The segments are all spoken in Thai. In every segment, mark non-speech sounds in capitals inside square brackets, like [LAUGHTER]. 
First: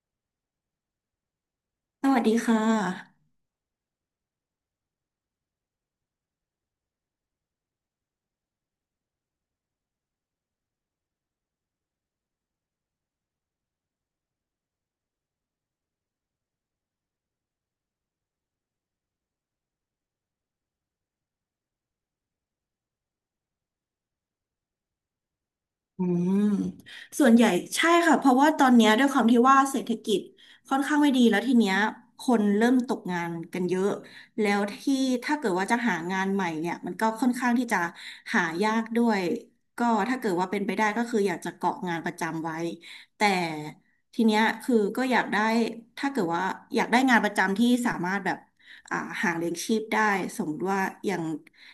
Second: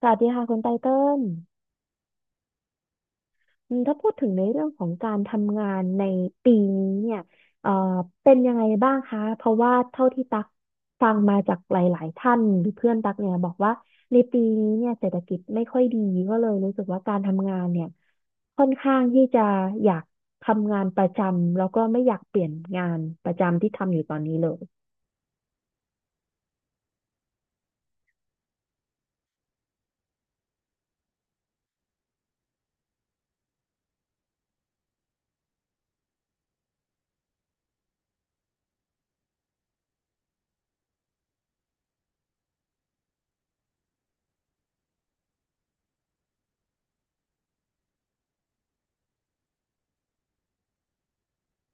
สวัสดีค่ะคุณไตเติ้ลสวัสดีค่ะอืมถ้าพูดถึงในเรื่องของการทำงานในปีนี้เนี่ยเอ่อเป็นยังไงบ้างคะเพราะว่าเท่าที่ตักฟังมาจากหลายๆท่านหรือเพื่อนตักเนี่ยบอกว่าในปีนี้เนี่ยเศรษฐกิจไม่ค่อยดีก็เลยรู้สึกว่าการทำงานเนี่ยค่อนข้างที่จะอยากทำงานประจำแล้วก็ไม่อยากเปลี่ยนงานประจำที่ทำอยู่ตอนนี้เลยอืมส่วนใหญ่ใช่ค่ะ เพราะว่าตอนเนี้ยด้วยความที่ว่าเศรษฐกิจค่อนข้างไม่ดีแล้วทีเนี้ยคนเริ่มตกงานกันเยอะแล้วที่ถ้าเกิดว่าจะหางานใหม่เนี่ยมันก็ค่อนข้างที่จะหายากด้วยก็ถ้าเกิดว่าเป็นไปได้ก็คืออยากจะเกาะงานประจำไว้แต่ทีเนี้ยคือก็อยากได้ถ้าเกิดว่าอยากได้งานประจำที่สามารถแบบอ่าหาเลี้ยงชีพได้สมมติว่าอย่าง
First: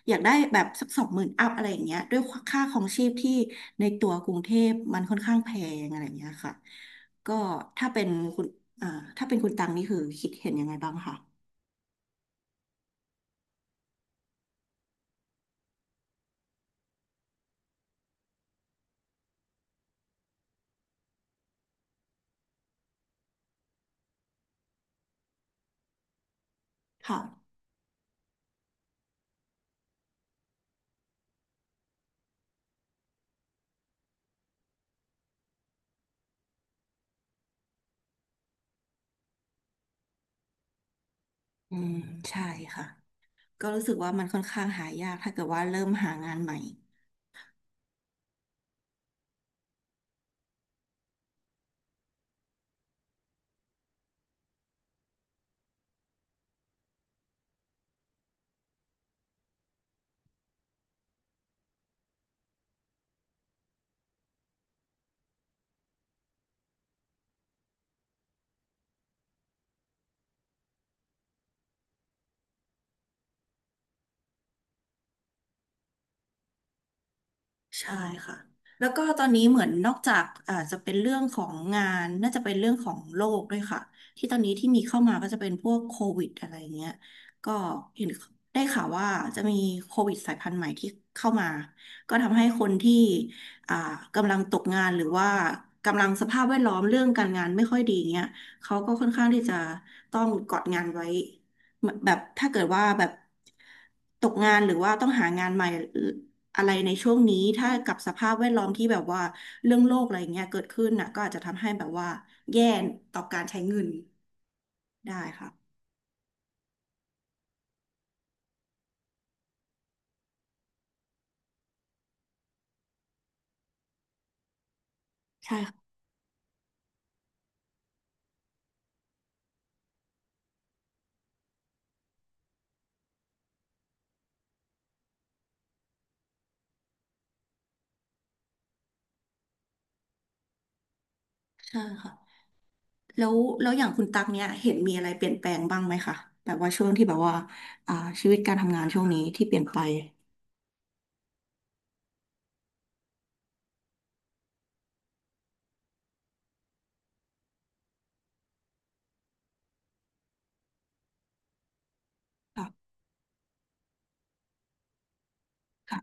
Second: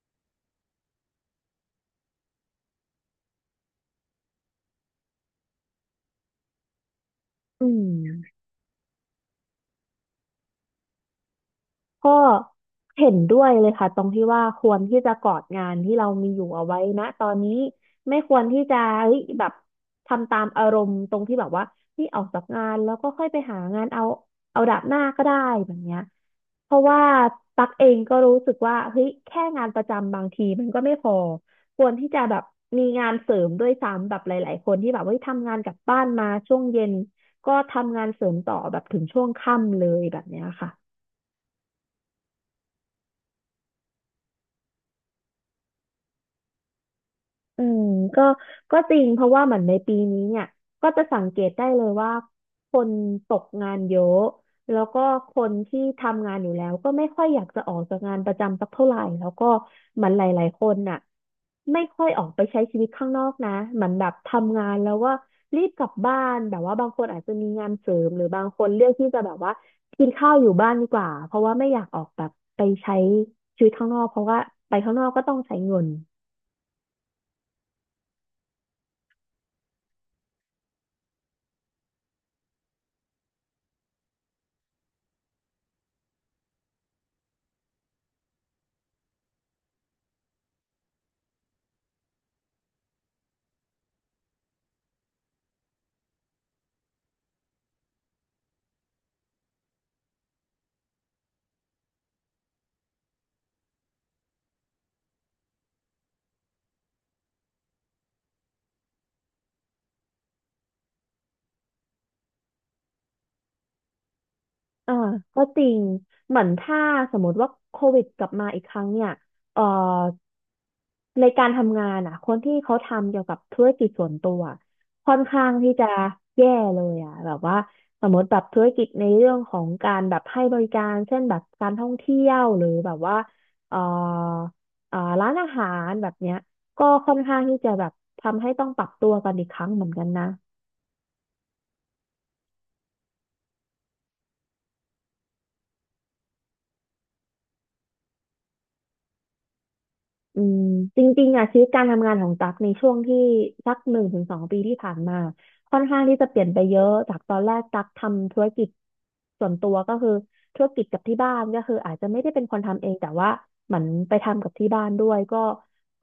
อยากได้แบบสัก20,000อัพอะไรอย่างเงี้ยด้วยค่าของชีพที่ในตัวกรุงเทพมันค่อนข้างแพงอะไรอย่างเงี้ยค่ะก็อืถ้าเป็นม คุณอ่าถ้าเป็นคุณตังนี่คือคิดเห็นยังไงบ้างคะก็เห็นด้วยเลยค่ะตรงที่ว่าควรที่จะกอดงานที่เรามีอยู่เอาไว้นะตอนนี้ไม่ควรที่จะเฮ้ยแบบทำตามอารมณ์ตรงที่แบบว่านี่ออกจากงานแล้วก็ค่อยไปหางานเอาเอาดาบหน้าก็ได้แบบเนี้ยเพราะว่าค่ะตักเองก็รู้สึกว่าเฮ้ยแค่งานประจำบางทีมันก็ไม่พอควรที่จะแบบมีงานเสริมด้วยซ้ำแบบหลายๆคนที่แบบเฮ้ยทำงานกลับบ้านมาช่วงเย็นก็ทำงานเสริมต่อแบบถึงช่วงค่ำเลยแบบเนี้ยค่ะ อืมใช่ค่ะก็รู้สึกว่ามันค่อนข้างหายากถ้าเกิดว่าเริ่มหางานใหม่ อืมก็ก็จริงเพราะว่าเหมือนในปีนี้เนี่ยก็จะสังเกตได้เลยว่าคนตกงานเยอะแล้วก็คนที่ทำงานอยู่แล้วก็ไม่ค่อยอยากจะออกจากงานประจำสักเท่าไหร่แล้วก็เหมือนหลายๆคนน่ะไม่ค่อยออกไปใช้ชีวิตข้างนอกนะเหมือนแบบทำงานแล้วว่ารีบกลับบ้านแบบว่าบางคนอาจจะมีงานเสริมหรือบางคนเลือกที่จะแบบว่ากินข้าวอยู่บ้านดีกว่าเพราะว่าไม่อยากออกแบบไปใช้ชีวิตข้างนอกเพราะว่าไปข้างนอกก็ต้องใช้เงิน ใช่ค่ะแล้วก็ตอนนี้เหมือนนอกจากอาจจะเป็นเรื่องของงานน่าจะเป็นเรื่องของโรคด้วยค่ะที่ตอนนี้ที่มีเข้ามาก็จะเป็นพวกโควิดอะไรเงี้ย ก็เห็นได้ข่าวว่าจะมีโควิดสายพันธุ์ใหม่ที่เข้ามาก็ทำให้คนที่อ่ากำลังตกงานหรือว่ากำลังสภาพแวดล้อมเรื่องการงานไม่ค่อยดีเงี้ยเขาก็ค่อนข้างที่จะต้องกอดงานไว้ เหมือนแบบถ้าเกิดว่าแบบตกงานหรือว่าต้องหางานใหม่อะไรในช่วงนี้ถ้ากับสภาพแวดล้อมที่แบบว่าเรื่องโลกอะไรเงี้ยเกิดขึ้นน่ะก็อาจจะทำให้แบบว่าแย่ต่อการใช้เงินอ่าได้ก็ค่ะจริงเหมือนถ้าสมมติว่าโควิดกลับมาอีกครั้งเนี่ยเอ่อในการทำงานอ่ะคนที่เขาทำเกี่ยวกับธุรกิจส่วนตัวค่อนข้างใช่ที่ค่ะจะแย่เลยอ่ะแบบว่าสมมติแบบธุรกิจในเรื่องของการแบบให้บริการเช่นแบบการท่องเที่ยวหรือแบบว่าเอ่อร้านอาหารแบบเนี้ยก็ค่อนข้างที่จะแบบทำให้ต้องปรับตัวกันอีกครั้งเหมือนกันนะ ใช่ค่ะแล้วแล้วอย่างคุณตักเนี่ยเห็นมีอะไรเปลี่ยนแปลงบ้างไหมคะแบบว่าช่วงที่แบบว่าอ่าชีวิตการทำงานช่วงนี้ที่เปลี่ยนไปอืมจริงๆอ่ะชีวิตการทำงานของตั๊กในช่วงที่สัก1-2 ปีที่ผ่านมาค่อนข้างที่จะเปลี่ยนไปเยอะจากตอนแรกตั๊กทำธุรกิจส่วนตัวก็คือธุรกิจกับที่บ้านก็คืออาจจะไม่ได้เป็นคนทำเอค่ะงแต่ว่าเหมือนไปทำกับที่บ้านด้วยก็ค่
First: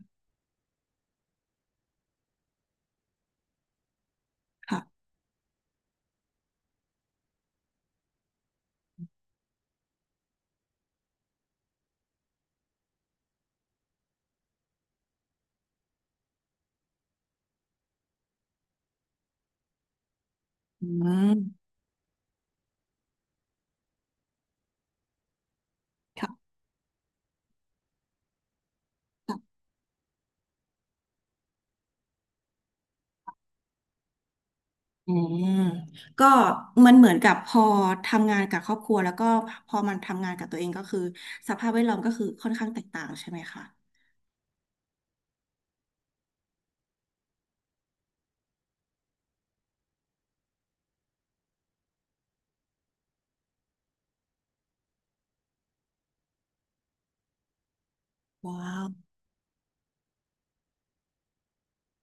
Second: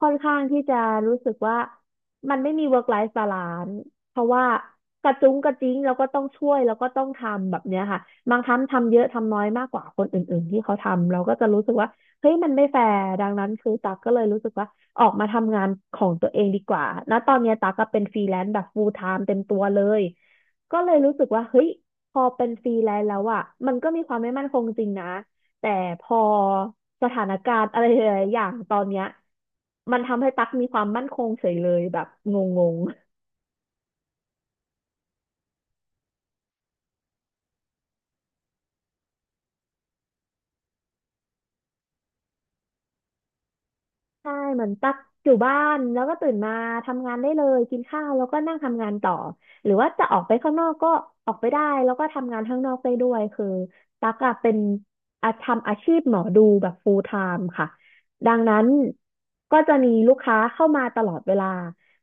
ค่อนข้างที่จะรู้สึกว่ามันไม่มี work life balance เพราะว่ากค่ะระจุ้งกระจิ้งแล้วก็ต้องช่วยแล้วก็ต้องทำแบบเนี้ยค่ะบางครั้งทำเยอะทำน้อยมากกว่าคนอื่นๆที่เขาทำเราก็จะรู้สึกว่า เฮ้ยมันไม่แฟร์ดังนั้นคือตั๊กก็เลยรู้สึกว่าออกมาทำงานของตัวเองดีกว่าณตอนเนี้ยตั๊กก็เป็นฟรีแลนซ์แบบ full time เต็มตัวเลยก็อืเลยรู้สึกว่าเฮ้มยพอเป็นฟรีแลนซ์แล้วอ่ะมันก็มีความไม่มั่นคงจริงนะแต่พอค่สถานการณ์อะไรหลายๆอย่างตอนเนี้ยะ มันทำให้ตั๊กมีความมั่นคงเฉยเลยแบบงง อืมก็มันเหมือนกับพอทำงานกับครอบครัวแล้วก็พอมันทำงานกับตัวเองก็คือสภาพแวดล้อมก็คือค่อนข้างแตกต่างใช่ไหมคะใช่เหมือนตักอยู่บ้านแล้วก็ตื่นมาทำงานได้เลยกินข้าวแล้วก็นั่งทำงานต่อหรือว่าจะออกไปข้างนอกก็ออกไปได้แล้วก็ทำงานข้างนอกได้ด้วยคือตักอะเป็นอาทำอาชีพหมอดูแบบ full time ค่ะดังนั้นว้าว ก็จะมีลูกค้าเข้ามาตลอดเวลา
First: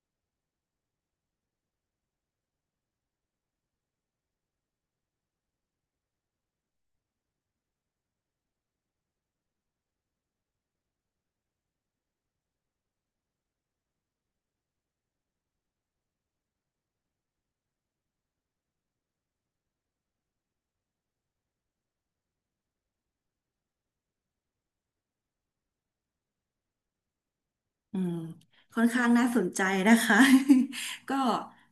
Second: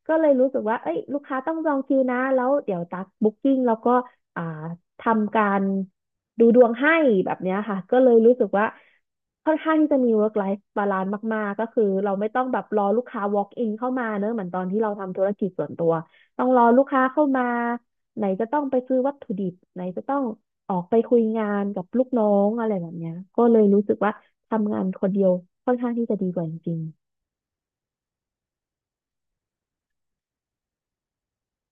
ก็เลยรู้สึกว่าเอ้ยลูกค้าต้องจองคิวนะแล้วเดี๋ยวตักบุ๊กกิ้งแล้วก็อ่าทำการดูดวงให้แบบเนี้ยค่ะก็เลยรู้สึกว่า ค่อนข้างที่จะมี work life balance มากๆก็คือเราไม่ต้องแบบรอลูกค้า walk in เข้ามาเนอะเหมือนตอนที่เราทำธุรกิจส่วนตัวต้องรอลูกค้าเข้ามาไหนจะต้องไปซื้อวัตถุดิบไหนจะต้องออกไปคุยงานกับลูกน้องอะไรแบบเนี้ยก็เลยรู้สึกว่าทำงานคนเดียวค่อนข้างที่จะดีกว่าจริงอืมค่อนข้างน่าสนใจนะคะ [LAUGHS] ก็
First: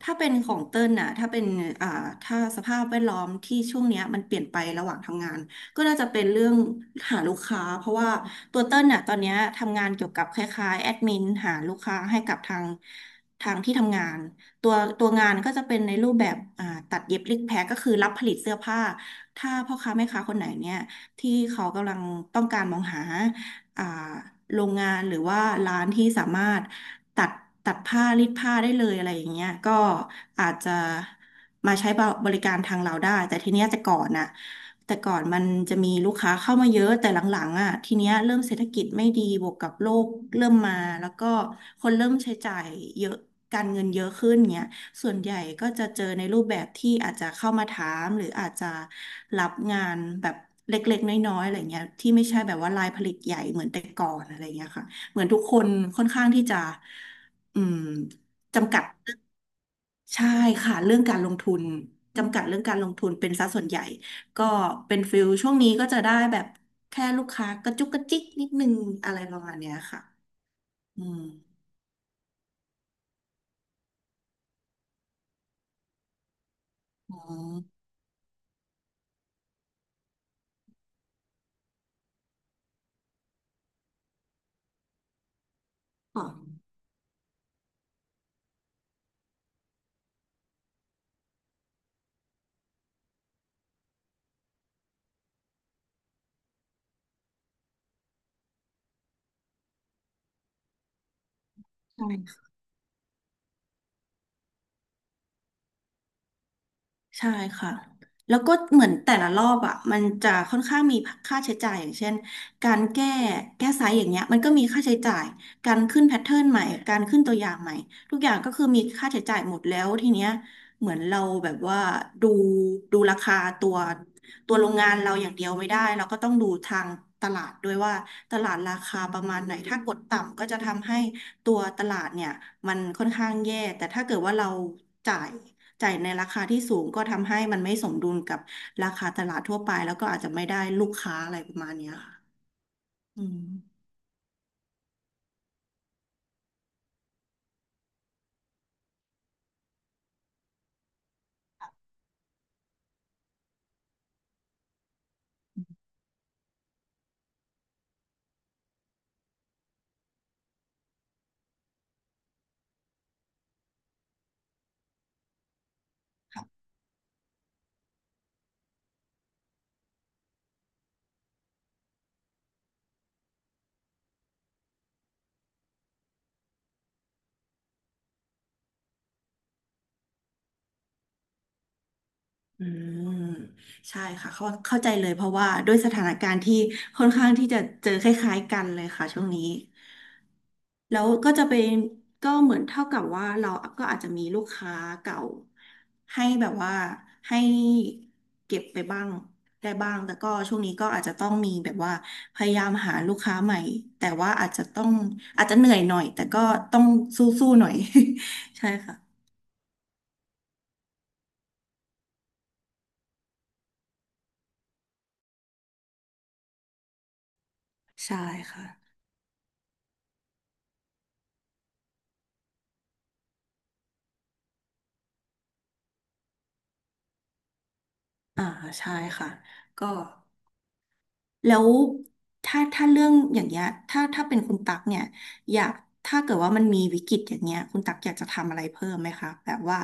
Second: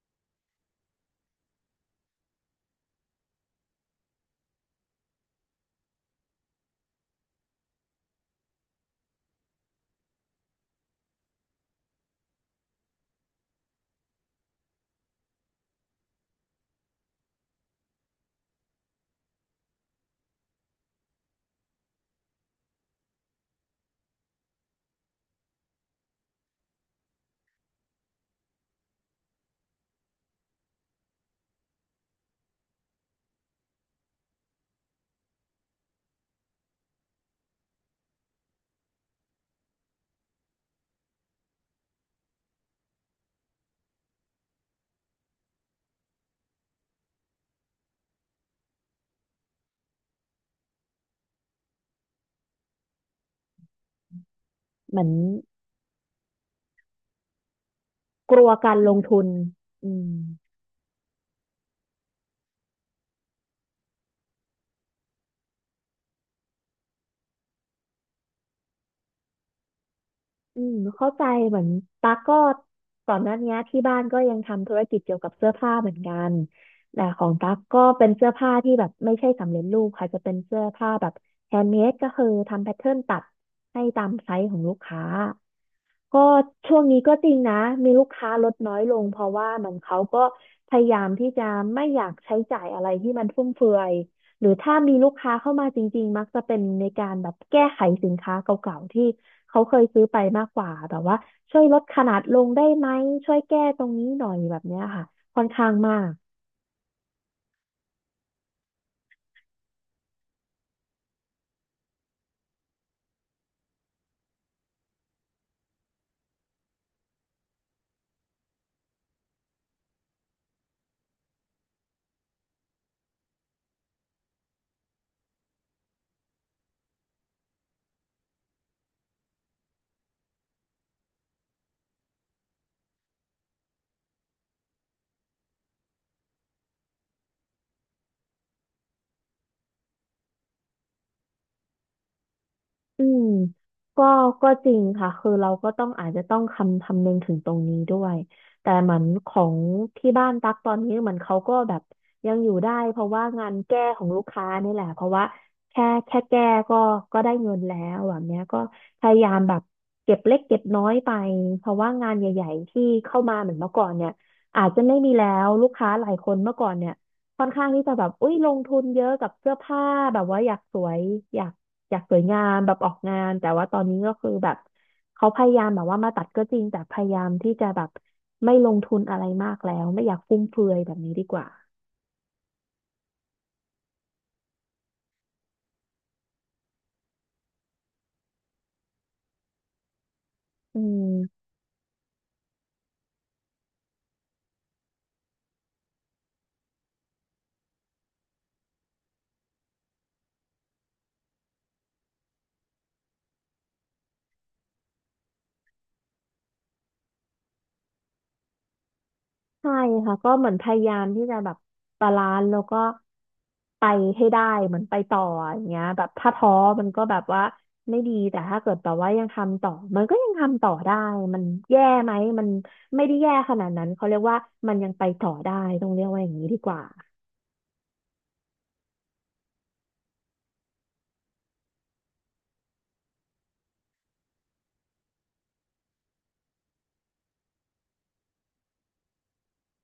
ถ้าเป็นของเติ้ลน่ะถ้าเป็นอ่าถ้าสภาพแวดล้อมที่ช่วงเนี้ยมันเปลี่ยนไประหว่างทำงานก็น่าจะเป็นเรื่องหาลูกค้าเพราะว่าตัวเติ้ลน่ะตอนเนี้ยทำงานเกี่ยวกับคล้ายๆแอดมินหาลูกค้าให้กับทางที่ทำงานตัวตัวงานก็จะเป็นในรูปแบบอ่าตัดเย็บริกแพ็คก็คือรับผลิตเสื้อผ้าถ้าพ่อค้าแม่ค้าคนไหนเนี่ยที่เขากำลังต้องการมองหา อ่าโรงงานหรือว่าร้านที่สามารถตัดตัดผ้ารีดผ้าได้เลยอะไรอย่างเงี้ยก็อาจจะมาใช้บริการทางเราได้แต่ทีเนี้ยแต่ก่อนมันจะมีลูกค้าเข้ามาเยอะแต่หลังๆอ่ะทีเนี้ยเริ่มเศรษฐกิจไม่ดีบวกกับโลกเริ่มมาแล้วก็คนเริ่มใช้จ่ายเยอะการเงินเยอะขึ้นเงี้ยส่วนใหญ่ก็จะเจอในรูปแบบที่อาจจะเข้ามาถามหรืออาจจะรับงานแบบ เล็กๆน้อยๆอะไรเงี้ยที่ไม่ใช่แบบว่ารายผลิตใหญ่เหมือนแต่ก่อนอะไรเงี้ยค่ะๆเหมือนเหมือนทุกคนค่อนข้างที่จะอืมกลัวกาจำรกัดลงทุนอืม ใช่ค่ะเรื่องการลงทุนจำกัดเรื่องการลงทุนเป็นซะส่วนใหญ่ก็เป็นฟิลช่วงนี้ก็จะได้แบบแค่ลูกค้ากระจุกกระจิกนิดนึงอะไรประมาณเนี้ยค่ะอืมอืเข้ามใจเหมือนตั๊กก็ก่อนหน้านี้ที่บ้านก็ยังทำธุรกิจเกี่ยวกับเสื้อผ้าเหมือนกันแต่อ๋อของตั๊กก็เป็นเสื้อผ้าที่แบบไม่ใช่สำเร็จรูปค่ะจะเป็นเสื้อผ้าแบบแฮนด์เมดก็คือทำแพทเทิร์นตัดให้ตามไซส์ของลูกค้าก็ช่วงนี้ก็จริงนะมีลูกค้าลดน้อยลงเพราะว่าเหมือนเขาก็พยายามที่จะไม่อยากใช้จ่ายอะไรที่มันฟุ่มเฟือย หรือถ้ามีลูกค้าเข้ามาจริงๆ มักจะเป็นในการแบบแก้ไขสินค้าเก่าๆ ที่เขาเคยซื้อไปมากกว่าแบบว่าช่วยลดขค่นาดละ งได้ไหมช่วยแก้ตรงนี้หน่อยแบบเนี้ยค่ะค่อนข้างมาก ใช่ค่ะแล้วก็เหมือนแต่ละรอบอ่ะมันจะค่อนข้างมีค่าใช้จ่ายอย่างเช่นการแก้ไซส์อย่างเงี้ยมันก็มีค่าใช้จ่าย การขึ้นแพทเทิร์นใหม่ การขึ้นตัวอย่างใหม่ ทุกอย่างก็คือมีค่าใช้จ่ายหมดแล้วทีเนี้ยเหมือนเราแบบว่าดูดูราคาตัวตัวโรงงานเราอย่างเดียวไม่ได้เราก็ต้องดูทางตลาดด้วยว่าตลาดราคาประมาณไหนถ้ากดต่ำก็จะทำให้ตัวตลาดเนี่ยมันค่อนข้างแย่แต่ถ้าเกิดว่าเราจ่าย จ่ายในราคาที่สูงก็ทำให้มันไม่สมดุลกับราคาตลาดทั่วไปแล้วก็อาจจะไม่ได้ลูกค้าอะไรประมาณเนี้ยค่ะอือืมมก็ก็จริงค่ะคือเราก็ต้องอาจจะต้องคำนึงถึงตรงนี้ด้วยแต่เหมือนของที่บ้านตักตอนนี้เหมือนเขาก็แบบยังอยู่ได้เพราะว่างานแก้ของลูกค้านี่แหละเพราะว่าแค่แก้ก็ก็ได้เงินแล้วแบบเนี้ยก็พยายามแบบเก็บเล็กเก็บน้อยไปเพราะว่างานใหญ่ๆที่เข้ามาเหมือนเมื่อก่อนเนี่ยอาจจะไม่มีแล้วลูกค้าหลายคนเมื่อก่อนเนี่ยค่อนข้างที่จะแบบอุ้ยลงทุนเยอะกับเสื้อผ้าแบบว่าอยากสวยอยาก อยากสวยงามแบบออกงานแต่ว่าตอนนี้ก็คือแบบเขาพยายามแบบว่ามาตัดก็จริงแต่พยายามที่จะแบบไม่ลงทุนอะไรมากแล้วไม่อยากฟุ่มเฟือยแบบนี้ดีกว่าอืมใช่ค่ะเข้าใจเลยเพราะว่าด้วยสถานการณ์ที่ค่อนข้างที่จะเจอคล้ายๆกันเลยค่ะช่วงนี้ อืแล้วก็จะมเป็นก็เหมือนเท่ากับว่าเราก็อาจจะมีลูกค้าเก่าให้แบบว่าให้เก็บไปบ้างได้บ้างแต่ก็ช่วงนี้ก็อาจจะต้องมีแบบว่าพยายามหาลูกค้าใหม่แต่ว่าอาจจะต้องอาจจะเหนื่อยหน่อยแต่ก็ต้องสู้ๆหน่อย [LAUGHS] ใช่ค่ะใช่ค่ะก็เหมือนพยายามที่จะแบบบาลานซ์แล้วก็ไปให้ได้เหมือนไปต่ออย่างเงี้ยแบบถ้าท้อมันก็แบบว่าไม่ดีใช่แต่ถ้าค่ะเกิดแบบว่ายังทำต่อมันก็ยังทำต่อได้มันแย่ไหมมันไม่ได้แย่ขนาดนั้นเขาเรียกว่ามันยังไปต่อได้ต้องเรียกว่าอย่างนี้ดีกว่า อ่าใช่ค่ะก็ แล้วถ้าเรื่องอย่างเงี้ยถ้าเป็นคุณตักเนี่ยอยากถ้าเกิดว่ามันมีวิกฤตอย่างเงี้ยคุณตักอยากจะทำอะไรเพิ่มไหมคะแบบว่า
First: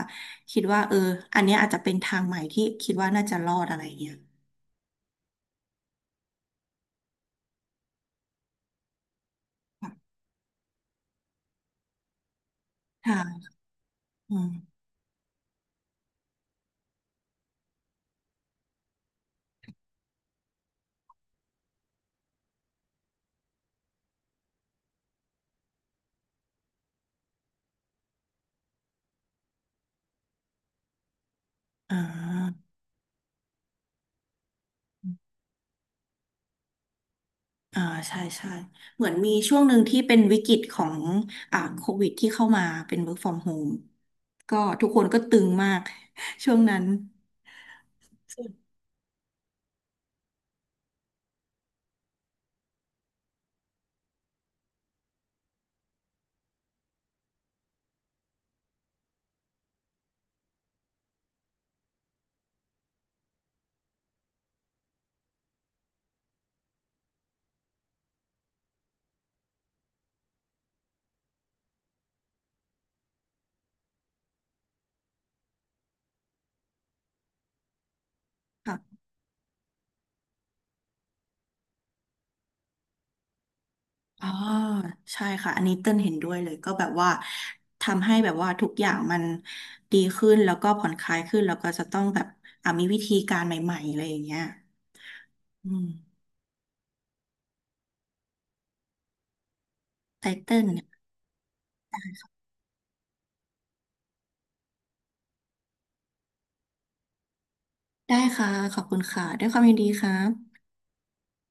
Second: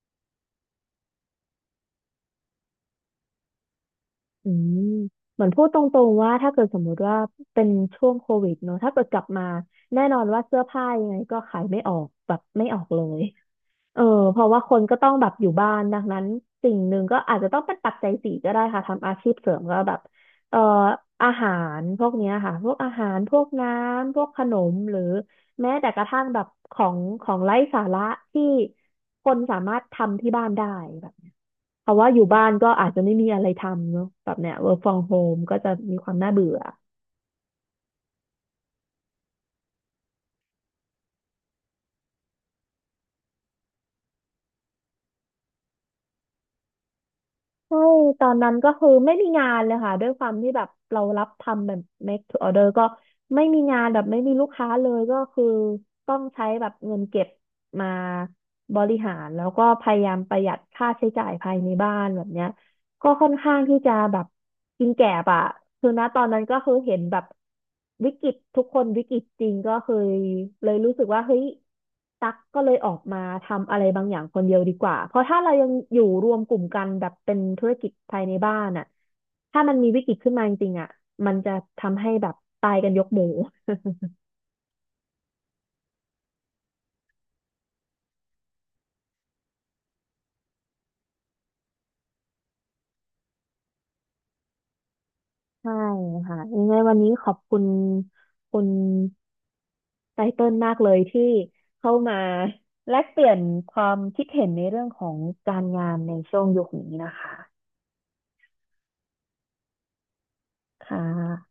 คิดว่าเอออันเนี้ยอาจจะเป็นทางใหม่ที่คิดว่าน่าจะรอดอะไรเงี้ยอืมเหมือนพูดตรงๆว่าถ้าเกิดสมมุติว่าเป็นช่วงโควิดเนอะถ้าเกิดกลับมาแน่ค่ะนอนว่าเสื้อผ้ายังไงก็ขายไม่ออกแบบไม่ออกเลยเอออืเพราะว่าคมนก็ต้องแบบอยู่บ้านดังนั้นสิ่งหนึ่งก็อาจจะต้องเป็นปัจจัยสี่ก็ได้ค่ะทำอาชีพเสริมก็แบบเอ่ออาหารพวกเนี้ยค่ะพวกอาหารพวกน้ำพวกขนมหรือแม้แต่กระทั่งแบบของไร้สาระที่คนสามารถทำที่บ้านได้แบบ เพราะอ่าว่าอยู่บ้านก็อาจจะไม่มีอะไรทำเนอะแบบเนี้ย work from home ก็จะมีความน่าเบื่ออ่าใช่ใช่เหมือนมีช่วงหนึ่งที่เป็นวิกฤตของโควิดที่เข้ามาเป็น work from home ก็ทุกคนก็ตึงมาก [LAUGHS] ช่วงนั้น ใช่ตอนนั้นก็คือไม่มีงานเลยค่ะด้วยความที่แบบเรารับทำแบบ make to order ก็ไม่มีงานแบบไม่มีลูกค้าเลยก็คือต้องใช้แบบเงินเก็บมาบริหารแล้วก็พยายามประหยัดค่าใช้จ่ายภายในบ้านแบบเนี้ย ก็ค่อนข้างที่จะแบบกินแก่บอะคือณตอนนั้นก็คือเห็นแบบวิกฤตทุกคนวิกฤตจริงก็คือเลยรู้สึกว่าเฮ้ยตักก็เลยออกมาทำอะไรบางอย่างคนเดียวดีกว่าเพราะถ้าเรายังอยู่รวมกลุ่มกันแบบเป็นธุรกิจภายในบ้านอะถ้ามันมีวิกฤตขึ้นมาจริงๆอะมันจะทำให้แบบตายกันยกหมู่ อ๋อใช่ค่ะอันนี้เต้นเห็นด้วยเลยก็แบบว่าทำให้แบบว่าทุกอย่างมันดีขึ้นแล้วก็ผ่อนคลายขึ้นแล้วก็จะต้องแบบอ่ะมีวิธีการใหม่ๆอะไรอย่างเงี้ยอืใช่มค่ะยังไงวันนี้ขอบคุณคุณไตไตเติ้ลเติ้ลมากเนี่ยเลยที่เข้ามาแลกเปลี่ยนความคิดเห็นในเรื่องของการงานในช่วงยุคนี้นะคะได้ค่ะขอบคุณค่ะด้วยความยินดีครับค่ะ